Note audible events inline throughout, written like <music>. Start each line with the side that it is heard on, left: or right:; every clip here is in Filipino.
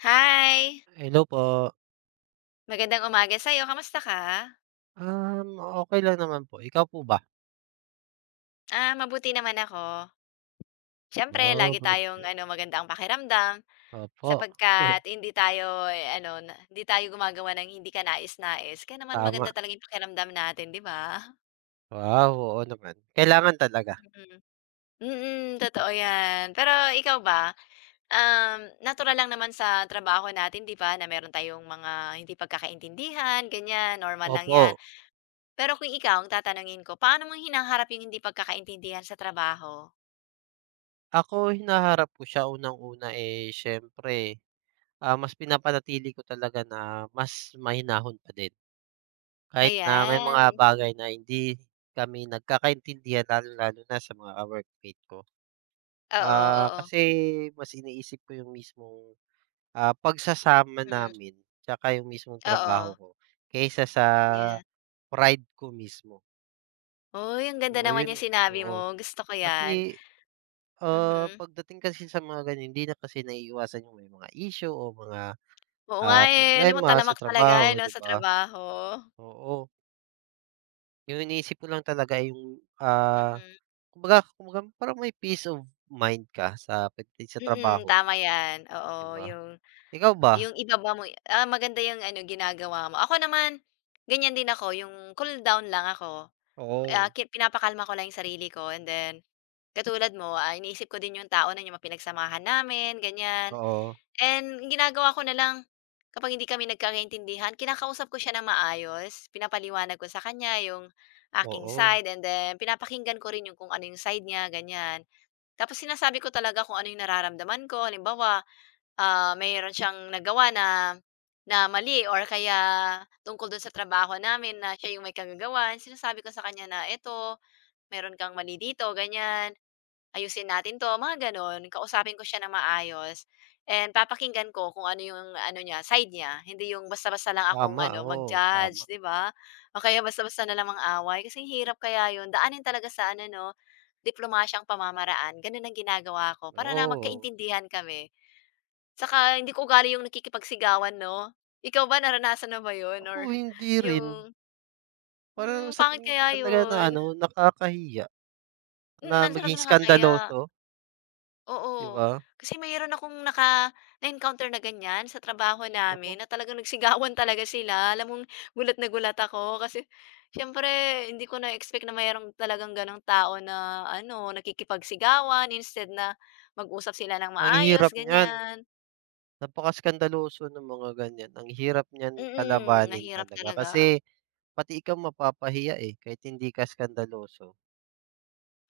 left: Hi!
right: Hello po.
left: Magandang umaga sa'yo, kamusta ka?
right: Um, okay lang naman po, ikaw po ba?
left: Ah, mabuti naman ako. Siyempre
right: Wow,
left: lagi
right: good,
left: tayong
right: good.
left: ano, maganda ang pakiramdam
right: Opo. Hmm,
left: sapagkat hindi tayo, eh, ano na hindi tayo gumagawa ng hindi kanais-nais kaya naman
right: tama.
left: maganda talaga yung pakiramdam natin, 'di ba?
right: Wow, oo naman. Kailangan talaga.
left: Mm. Mm,
right: Op
left: totoo 'yan. Pero ikaw ba, um, natural lang naman sa trabaho natin, 'di ba, na meron tayong mga hindi pagkakaintindihan, ganyan, normal lang 'yan.
right: Opo.
left: Pero kung ikaw, ang tatanungin ko, paano mo hinaharap yung hindi pagkakaintindihan sa trabaho?
right: Ako hinaharap ko siya unang-una, eh, siyempre, mas pinapanatili ko talaga na mas mahinahon pa din. Kahit na may mga
left: Ayan,
right: bagay na hindi kami nagkakaintindihan lalong-lalo na sa mga workmate ko.
left: oo,
right: Ah,
left: oo,
right: kasi mas iniisip ko yung mismong pagsasama
left: mm,
right: namin tsaka yung mismong trabaho
left: oo,
right: ko kaysa sa
left: ayan.
right: pride ko mismo.
left: Uy, ang ganda
right: Oo,
left: naman
right: yun,
left: niyang sinabi
right: oo.
left: mo, gusto ko 'yan,
right: Kasi,
left: mhm.
right: pagdating kasi sa mga ganyan hindi na kasi naiiwasan yung may mga issue o mga,
left: Oo nga, eh, alam mo
right: problema sa
left: talamak talaga, eh,
right: trabaho,
left: 'no,
right: 'di
left: sa
right: ba?
left: trabaho,
right: Oo, yung iniisip ko lang talaga ay yung,
left: mhm.
right: kumbaga kumbaga parang may peace of mind ka sa pagdating sa
left: Mm,
right: trabaho,
left: tama 'yan,
right: 'di
left: oo,
right: ba?
left: yung
right: Ikaw ba?
left: yung ibaba mo, ah, maganda yung ano, ginagawa mo. Ako naman, ganyan din ako, yung cool down lang ako, ah,
right: Oo,
left: ki pinapakalma ko lang yung sarili ko, and then, katulad mo, ah, iniisip ko din yung tao na yung mapinagsamahan namin, ganyan.
right: oo,
left: And ang ginagawa ko na lang, kapag hindi kami nagkakaintindihan, kinakausap ko siya ng maayos, pinapaliwanag ko sa kanya yung aking
right: oo.
left: side, and then pinapakinggan ko rin yung kung ano yung side niya, ganyan. Tapos sinasabi ko talaga kung ano yung nararamdaman ko. Halimbawa, ah, mayroon siyang nagawa na na mali or kaya tungkol dun sa trabaho namin na siya yung may kagagawan, sinasabi ko sa kanya na eto, meron kang mali dito, ganyan, ayusin natin 'to, mga gano'n. Kausapin ko siya ng maayos and papakinggan ko kung ano yung ano niya, side niya. Hindi yung basta-basta lang akong
right: Tama,
left: ano,
right: oo, tama,
left: mag-judge, 'di ba? O kaya basta-basta na lang mang-away kasi hirap kaya yun. Daanin talaga sa ano 'no, diplomasyang pamamaraan. Gano'n ang ginagawa ko para na
right: oo.
left: magkaintindihan kami. Tsaka hindi ko ugali yung nakikipagsigawan 'no? Ikaw ba, naranasan mo ba yun
right: Ako
left: or <laughs>
right: hindi rin.
left: yung,
right: Parang
left: "Hmm,
right: sa
left: pangit
right: tingin ko
left: kaya
right: talaga na
left: yun?"
right: ano, nakakahiya
left: Mm,
right: na
left: na
right: maging
left: talagang nakakahiya.
right: skandaloso, 'di
left: Oo,
right: ba?
left: kasi mayroon akong naka na-encounter na ganyan sa trabaho namin
right: Naku,
left: na talagang nagsigawan talaga sila. Alam mong gulat na gulat ako kasi siyempre hindi ko na-expect na mayroon talagang gano'ng tao na ano, nakikipagsigawan instead na mag-usap sila ng
right: ang
left: maayos,
right: hirap niyan.
left: ganyan.
right: Napakaskandaloso ng mga ganyan. Ang hirap niyan
left: Mm,
right: kalabanin
left: mahirap
right: talaga
left: talaga.
right: kasi pati ikaw mapapahiya, eh, kahit hindi ka iskandaloso,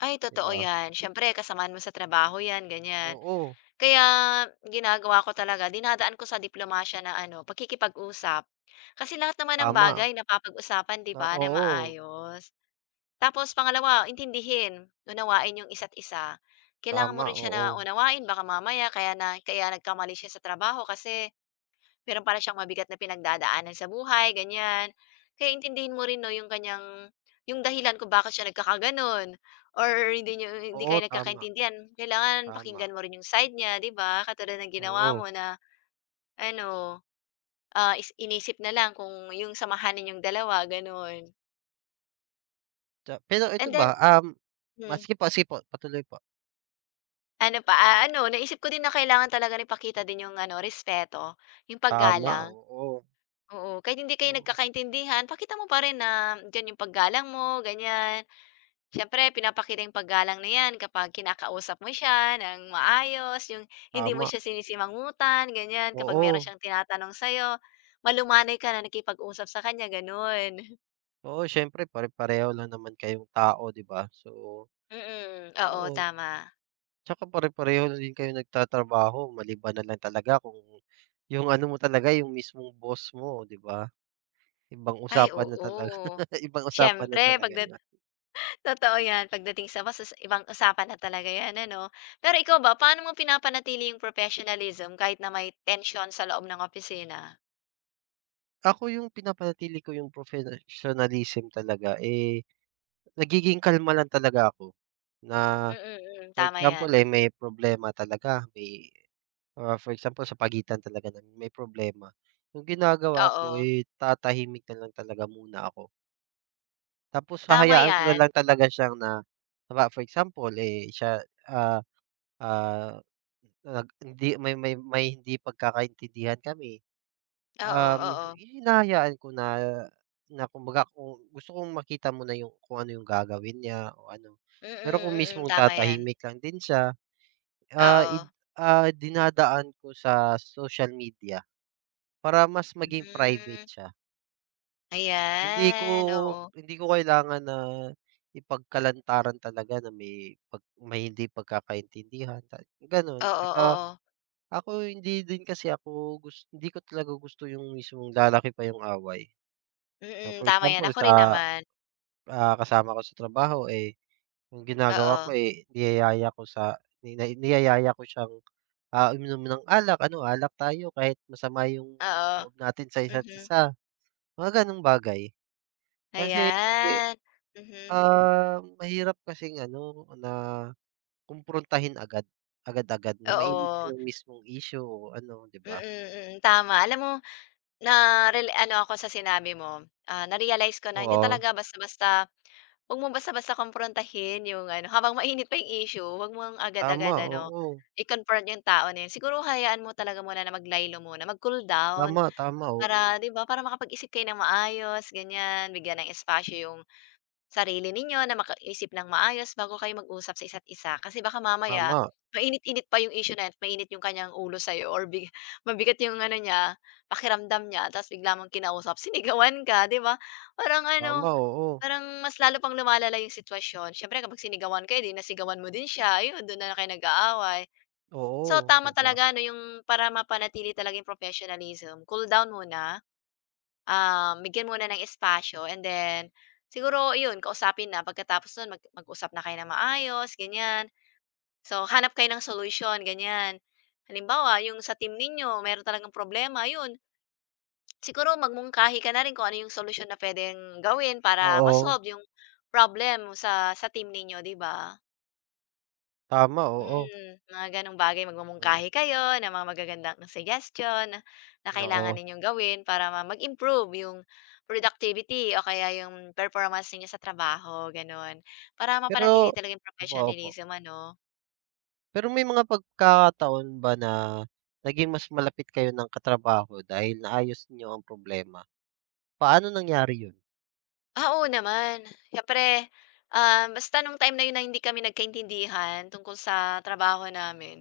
left: Ay,
right: 'di
left: totoo
right: ba?
left: yan. Siyempre kasamaan mo sa trabaho yan, ganyan.
right: Oo,
left: Kaya ginagawa ko talaga, dinadaan ko sa diplomasya na ano, pakikipag-usap. Kasi lahat naman ng
right: tama.
left: bagay napapag-usapan 'di
right: Na
left: ba na
right: oo,
left: maayos. Tapos pangalawa, intindihin, unawain yung isa't isa. Kailangan mo
right: tama,
left: rin siya na
right: oo.
left: unawain baka mamaya kaya na kaya nagkamali siya sa trabaho kasi meron para siyang mabigat na pinagdadaanan sa buhay, ganyan. Kaya intindihin mo rin 'no yung kanyang yung dahilan kung bakit siya nagkakagano'n or hindi
right: Oo,
left: kayo
right: tama,
left: nagkakaintindihan. Kailangan
right: tama,
left: pakinggan mo rin yung side niya, 'di ba? Katulad ng ginawa
right: oo.
left: mo na ano, ah, is inisip na lang kung yung samahan yung dalawa, gano'n.
right: Pero ito
left: And
right: ba?
left: then
right: um,
left: hmm,
right: ah, sige po, sige po, patuloy po.
left: ano pa, ah, ano naisip ko din na kailangan talaga rin ipakita din yung ano, respeto, yung
right: Tama,
left: paggalang.
right: oo,
left: Oo, kahit hindi kayo
right: oo,
left: nagkakaintindihan pakita mo pa rin na diyan yung paggalang mo, ganyan. Siyempre pinapakita yung paggalang na yan kapag kinakausap mo siya ng maayos, yung hindi mo
right: tama.
left: siya sinisimangutan, ganyan. Kapag meron
right: Oo,
left: siyang tinatanong sa'yo, malumanay ka na nakipag-usap sa kanya, gano'n.
right: oo, siyempre pare-pareho lang naman kayong tao, 'di ba? So,
left: Mm, <laughs> oo,
right: oo,
left: tama.
right: tsaka pare-pareho na din kayong nagtatrabaho maliban na lang talaga kung yung ano mo talaga yung mismong boss mo, 'di ba? Ibang
left: Ay,
right: usapan na talaga,
left: oo.
right: <laughs> ibang usapan na
left: Siyempre
right: talaga
left: pagda,
right: yun.
left: totoo 'yan pagdating sa masus, ibang usapan na talaga 'yan ano. Pero ikaw ba, paano mo pinapanatili yung professionalism kahit na may tension sa loob ng opisina?
right: Ako yung pinapanatili ko yung professionalism talaga, eh, nagiging kalma lang talaga ako na
left: Mm, mm,
right: for
left: tama
right: example,
left: 'yan.
right: eh, may problema talaga, may for example sa pagitan talaga namin may problema, yung ginagawa ko,
left: Oo,
right: eh, tatahimik na lang talaga muna ako. Tapos
left: tama
right: hahayaan ko na
left: 'yan.
right: lang talaga siyang na halimbawa for example, eh, siya, ah, ah, hindi may hindi pagkakaintindihan kami,
left: Oo, oo.
right: hinahayaan ko na na kumbaga kung gusto kong makita mo na yung kung ano yung gagawin niya o ano.
left: Mm,
right: Pero kung
left: mm,
right: mismong
left: tama 'yan.
right: tatahimik lang din siya, ah, id
left: Oo.
right: dinadaan ko sa social media. Para mas maging private
left: Hmm,
right: siya. Hindi ko
left: ayan, oo.
right: hindi ko kailangan na ipagkalantaran talaga na may may hindi pagkakaintindihan gano'n.
left: Oo,
right: Tsaka
left: oo.
right: ako hindi din kasi ako hindi ko talaga gusto yung mismong lalaki pa yung away. Na
left: Mm,
right: for
left: tama 'yan,
right: example
left: ako rin
right: sa,
left: naman.
right: kasama ko sa trabaho, eh, yung ginagawa
left: Oo,
right: ko, eh, niyayaya ko sa ni na- niyayaya ko siyang, uminom ng alak, "Ano, alak tayo kahit masama yung
left: oo.
right: loob natin sa isa't
left: Mhm,
right: isa." Mga gano'ng bagay. Kasi,
left: ayan. Mhm,
right: mahirap kasing ano na kumprontahin agad, agad-agad na mainit pa
left: oo.
right: yung mismong issue o ano, 'di ba?
left: Mm, mm, tama. Alam mo, na-rela ano ako sa sinabi mo, ah, na-realize ko na hindi
right: Oo,
left: talaga basta-basta, huwag mong basta-basta kumprontahin yung ano, habang mainit pa yung issue, huwag mong agad-agad ano,
right: oo,
left: i-confront yung tao na yun. Siguro hayaan mo talaga muna na maglaylo muna, mag-cool down
right: tama, tama, oo,
left: para 'di ba, para makapag-isip kayo ng maayos, ganyan. Bigyan ng espasyo yung sarili ninyo na makaisip ng maayos bago kayo mag-usap sa isa't isa. Kasi baka mamaya,
right: tama,
left: mainit-init pa yung issue na 'yan at mainit yung kanyang ulo sa'yo or big, <laughs> mabigat yung ano niya, pakiramdam niya, tapos bigla mong kinausap, sinigawan ka, di ba? Parang
right: tama,
left: ano,
right: oo,
left: parang mas lalo pang lumalala yung sitwasyon. Siyempre, kapag sinigawan ka, eh, di nasigawan mo din siya, yun, doon na kayo nag-aaway. So,
right: oo, 'di
left: tama
right: ba?
left: talaga ano yung para mapanatili talaga yung professionalism, cool down muna, bigyan muna ng espasyo and then siguro yun kausapin na, pagkatapos nun mag-usap na kayo na maayos ganyan. So, hanap kayo ng solution ganyan. Halimbawa yung sa team ninyo meron talagang problema yun, siguro magmungkahi ka na rin kung ano yung solution na pwedeng gawin para
right: Oo,
left: masolve yung problem sa team ninyo, 'di ba?
right: tama, oo,
left: Mm, mga gano'ng bagay
right: oo,
left: magmumungkahi kayo ng mga magagandang suggestion na kailangan
right: oo.
left: ninyong gawin para ma mag-improve yung productivity o kaya yung performance ninyo sa trabaho, gano'n. Para mapanatili
right: Pero
left: talaga yung
right: opo, opo.
left: professionalism ano.
right: Pero may mga pagkakataon ba na naging mas malapit kayo ng katrabaho dahil naayos niyo ang problema? Paano nangyari yun?
left: Ah, oo naman. Siyempre, basta nung time na yun na hindi kami nagkaintindihan tungkol sa trabaho namin,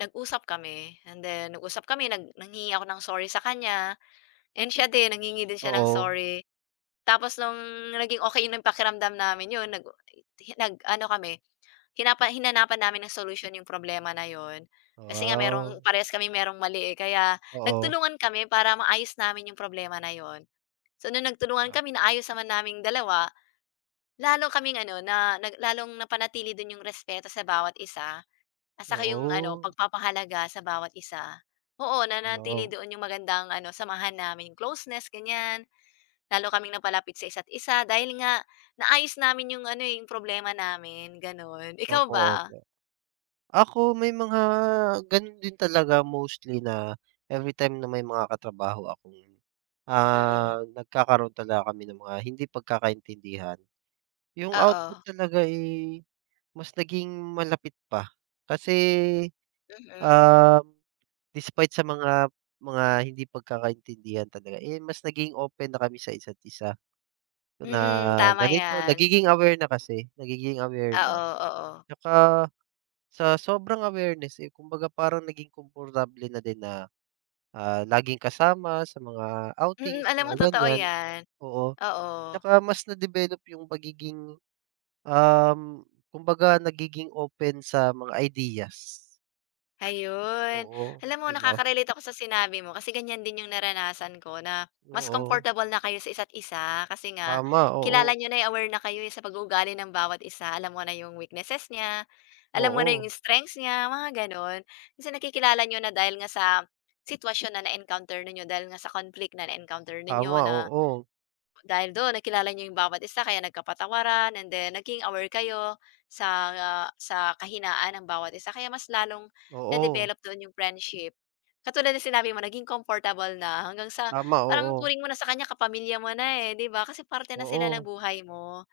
left: nag-usap kami and then nag-usap kami nag nanghingi ako ng sorry sa kanya and siya din nanghingi din siya ng
right: Oo.
left: sorry. Tapos nung naging okey na yung pakiramdam namin yun nag-ano kami, hinanapan namin ng solusyon yung problema na yun. Kasi nga merong
right: Wow,
left: parehas kaming merong mali, eh, kaya
right: oo.
left: nagtulungan kami para maayos namin yung problema na yun. So nung nagtulungan
right: Ah,
left: kami naayos naman naming dalawa, lalo kaming ano na lalong napanatili dun yung respeto sa bawat isa at saka yung ano
right: Oo,
left: pagpapahalaga sa bawat isa. Oo, nanatili
right: wow.
left: doon yung magandang ano samahan namin, closeness, ganyan. Lalo kaming napalapit sa isa't isa dahil nga naayos namin yung ano, eh, yung problema namin, gano'n. Ikaw
right: Opo,
left: ba?
right: opo. Ako may mga gano'n din talaga mostly na everytime na may mga katrabaho akong,
left: Mm,
right: nagkakaroon talaga kami ng mga hindi pagkakaintindihan, yung
left: oo,
right: output talaga, eh, mas naging malapit pa. Kasi,
left: mm.
right: um, despite sa mga hindi pagkakaintindihan talaga, eh, mas naging open na kami sa isa't isa.
left: Mm,
right: Na
left: tama
right: ganito,
left: 'yan.
right: nagiging aware na kasi, nagiging aware na.
left: Oo, oo.
right: Tsaka sa sobrang awareness, eh, kumbaga parang naging komportable na din na, laging kasama sa mga outing,
left: Mm,
right: sa
left: alam mo
right: mga
left: totoo
right: ganyan,
left: 'yan,
right: oo.
left: oo.
right: Tsaka mas na-develop yung pagiging, um, kumbaga nagiging open sa mga ideas,
left: Ayun.
right: oo,
left: Alam mo
right: 'di ba?
left: nakaka-relate ako sa sinabi mo kasi ganyan din yung naranasan ko na mas
right: Oo,
left: comfortable na kayo sa isa't isa kasi nga
right: tama, oo,
left: kilala niyo na, eh, aware na kayo, eh, sa pag-uugali ng bawat isa. Alam mo na yung weaknesses niya, alam mo na yung
right: oo,
left: strengths niya, mga gano'n. Kasi nakikilala niyo na dahil nga sa sitwasyon na na-encounter ninyo, dahil nga sa conflict na na-encounter ninyo
right: tama,
left: na
right: oo,
left: dahil do'n nakilala niyo yung bawat isa kaya nagkapatawaran and then naging aware kayo sa, ah, sa kahinaan ng bawat isa kaya mas lalong
right: oo,
left: na-develop doon yung friendship. Katulad ng sinabi mo naging comfortable na hanggang sa
right: tama,
left: parang
right: oo,
left: turing mo na sa kanya kapamilya mo na, eh, 'di ba? Kasi parte na sila ng
right: oo.
left: buhay mo,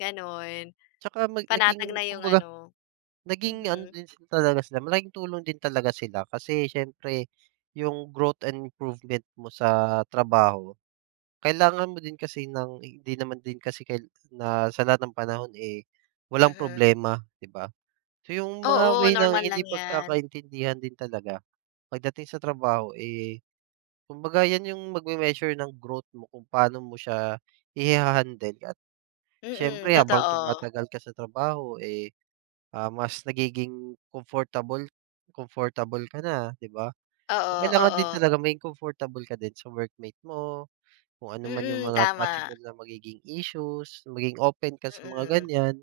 left: gano'n.
right: Tsaka
left: Panatag
right: naging
left: na yung
right: kumbaga
left: ano,
right: naging ano
left: mhm,
right: din sila talaga sila, malaking tulong din talaga sila kasi siyempre yung growth and improvement mo sa trabaho, kailangan mo din kasi ng hindi naman din kasi na sa lahat ng panahon, eh, walang
left: mhm.
right: problema, 'di ba? So yung mga
left: Oo,
right: way ng
left: normal
right: hindi
left: lang 'yan.
right: pagkakaintindihan din talaga pagdating sa trabaho, eh, kumbaga yan yung magme-measure ng growth mo kung paano mo siya iha-handle at
left: Mm,
right: siyempre habang
left: totoo.
right: tumatagal ka sa trabaho, eh, mas nagiging comfortable comfortable ka na, 'di ba? So,
left: Oo,
right: kailangan
left: oo.
right: din talaga maging comfortable ka din sa workmate mo, kung ano man yung
left: Mm,
right: mga
left: tama.
right: possible na magiging issues, maging open ka sa mga
left: Mm,
right: ganyan.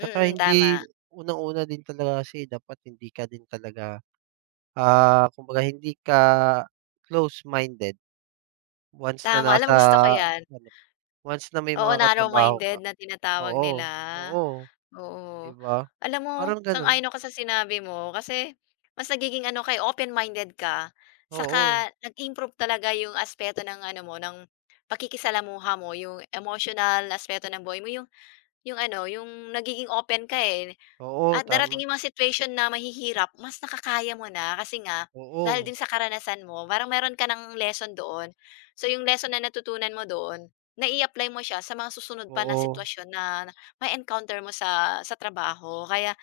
right: Tsaka hindi
left: tama.
right: unang-una din talaga kasi dapat hindi ka din talaga, kumbaga hindi ka close-minded once na
left: Tama, alam
right: nasa
left: mo gusto ko 'yan.
right: ano, once na may
left: Oo,
right: mga katrabaho
left: narrow-minded
right: ka.
left: na tinatawag nila,
right: Oo, oo, 'di
left: oo.
right: ba?
left: Alam mo,
right: Parang ganun.
left: sang-ayon ako sa sinabi mo kasi mas nagiging ano kay open-minded ka,
right: Oo,
left: saka nag-improve talaga yung aspeto ng ano mo, ng pakikisalamuha mo, yung emotional na aspeto ng buhay mo, yung ano, yung nagiging open ka, eh.
right: oo,
left: At darating
right: tama.
left: yung mga situation na mahihirap, mas nakakaya mo na kasi nga dahil
right: Oo,
left: din sa karanasan mo parang meron ka ng lesson doon. So, yung lesson na natutunan mo doon, nai-apply mo siya sa mga susunod pa na
right: oo.
left: sitwasyon na may encounter mo sa trabaho. Kaya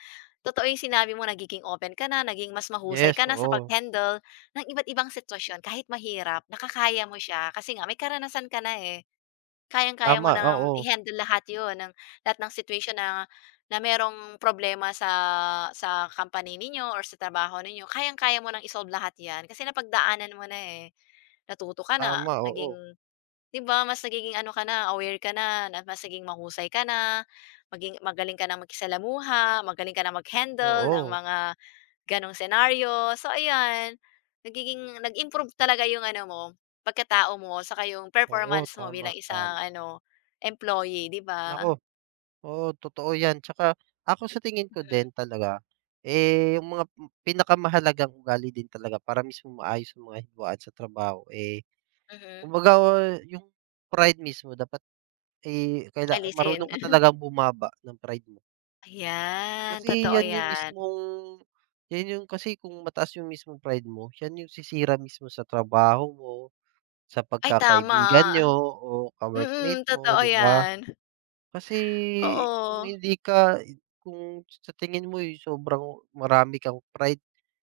left: totoo yung sinabi mo, nagiging open ka na, naging mas mahusay
right: Yes,
left: ka na sa
right: oo.
left: pag-handle ng iba't ibang sitwasyon kahit mahirap, nakakaya mo siya kasi nga may karanasan ka na, eh. Kayang-kaya mo
right: Tama,
left: ng
right: oo.
left: i-handle lahat 'yun, ng lahat ng situation na na merong problema sa company ninyo or sa trabaho ninyo, kayang-kaya mo ng i-solve lahat 'yan kasi napagdaanan mo na, eh. Natuto ka na,
right: Tama,
left: naging
right: oo.
left: 'di ba, mas nagiging ano ka na, aware ka na, na mas naging mahusay ka na, maging magaling ka ng makisalamuha, magaling ka ng mag-handle ng
right: Oo,
left: mga gano'ng senaryo. So ayan, nagiging nag-improve talaga yung ano mo, pagkatao mo saka yung
right: oo,
left: performance mo
right: tama,
left: bilang
right: tama.
left: isang ano, employee, 'di ba?
right: Naku, oo, totoo 'yan. Tsaka ako sa tingin ko
left: Mhm,
right: din talaga, eh, yung mga pinakamahalagang ugali din talaga para mismo maayos ang mga hidwaan sa trabaho, eh,
left: mhm.
right: kumbaga o, yung pride mismo dapat, eh,
left: Alisin.
right: marunong ka
left: <laughs>
right: talagang bumaba ng pride mo.
left: Ayan,
right: Kasi
left: totoo
right: yan yung
left: 'yan.
right: mismong yan yung kasi kung mataas yung mismong pride mo, yan yung sisira mismo sa trabaho mo, sa
left: Ay tama.
right: pagkakaibigan niyo o ka-workmate
left: Mm,
right: mo,
left: totoo
right: 'di ba?
left: 'yan.
right: Kasi kung
left: Oo,
right: hindi ka kung sa tingin mo, eh, sobrang marami kang pride,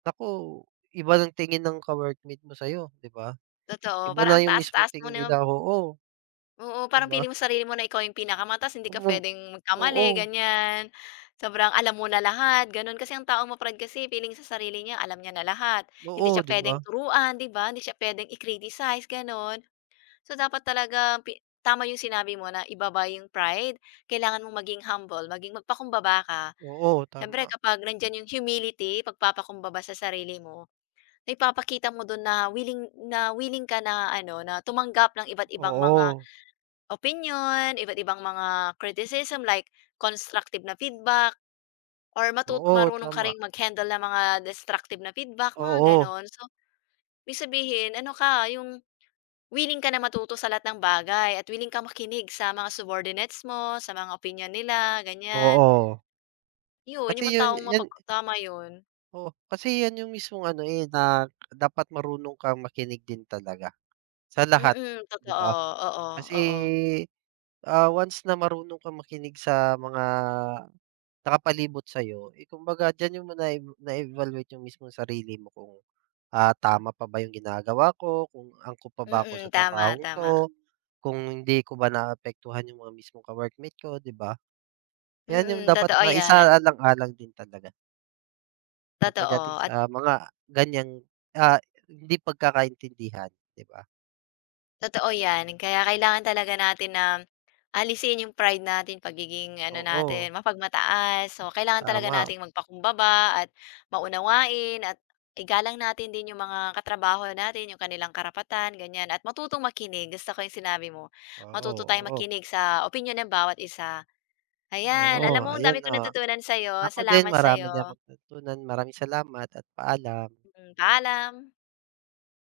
right: naku, iba ng tingin ng ka-workmate mo sa'yo, 'di ba?
left: totoo.
right: Iba na
left: Parang ang
right: yung mismong
left: taas-taas mo
right: tingin
left: na.
right: nila, oo,
left: Oo,
right: 'di
left: parang
right: ba?
left: pili mo sarili mo na ikaw yung pinakamataas, hindi ka
right: Oo,
left: puwedeng magkamali,
right: oo,
left: ganyan. Sobrang alam mo na lahat, gano'n. Kasi ang taong ma-proud kasi feeling sa sarili niya alam niya na lahat. Hindi
right: oo,
left: siya
right: 'di ba?
left: puwedeng turuan, 'di ba? Hindi siya puwedeng i-criticize, gano'n. So, dapat talaga pi tama yung sinabi mo na ibaba yung pride. Kailangan mong maging humble, maging magpakumbaba ka.
right: Oo,
left: Siyempre
right: tama.
left: kapag nandiyan yung humility, pagpapakumbaba sa sarili mo, naipapakita mo do'n na willing ka na ano, na tumanggap ng iba't ibang mga
right: Oo,
left: opinion, iba't ibang mga criticism like constructive na feedback or matu
right: oo,
left: marunong ka
right: tama.
left: ring mag-handle ng mga destructive na feedback, mga
right: Oo.
left: gano'n. So, ibig sabihin ano ka, yung willing ka na matuto sa lahat ng bagay at willing kang makinig sa mga subordinates mo, sa mga opinion nila, ganyan.
right: Oo,
left: Yun,
right: kasi
left: yung mga
right: yun
left: taong
right: yan,
left: mapagkatama yun.
right: oo, kasi yan yung mismong ano, eh, na dapat marunong kang makinig din talaga sa lahat,
left: Mm,
right: 'di
left: totoo.
right: ba?
left: Oo,
right: Kasi,
left: oo.
right: once na marunong kang makinig sa mga nakapalibot sa'yo, eh, kumbaga diyan yung na-evaluate yung mismong sarili mo kung, tama pa ba yung ginagawa ko, kung angkop pa ba ako
left: Mm,
right: sa
left: tama,
right: trabahong
left: tama.
right: 'to, kung hindi ko ba naapektuhan yung mga mismong ka-workmate ko, 'di ba? Yan yung
left: Mm,
right: dapat
left: totoo
right: na
left: yan.
right: isaalang-alang din talaga. Na pagdating
left: Totoo at
right: sa mga ganiyang, ah, hindi pagkakaintindihan, 'di ba?
left: totoo 'yan, kaya kailangan talaga natin na alisin yung pride natin, pagiging ano
right: Oo,
left: natin, mapagmataas. So, kailangan talaga
right: tama.
left: nating magpakumbaba at maunawain at igalang natin din yung mga katrabaho natin, yung kanilang karapatan, ganyan. At matutong makinig, gusto ko yung sinabi mo.
right: Oo,
left: Matuto tayong
right: oo,
left: makinig sa opinyon ng bawat isa. Ayan,
right: oo,
left: alam mo ang
right: ayun,
left: dami kong
right: oh.
left: natutunan sa'yo.
right: Ako din
left: Salamat
right: marami din
left: sa'yo.
right: akong natutunan. Maraming salamat at paalam.
left: Mm, paalam.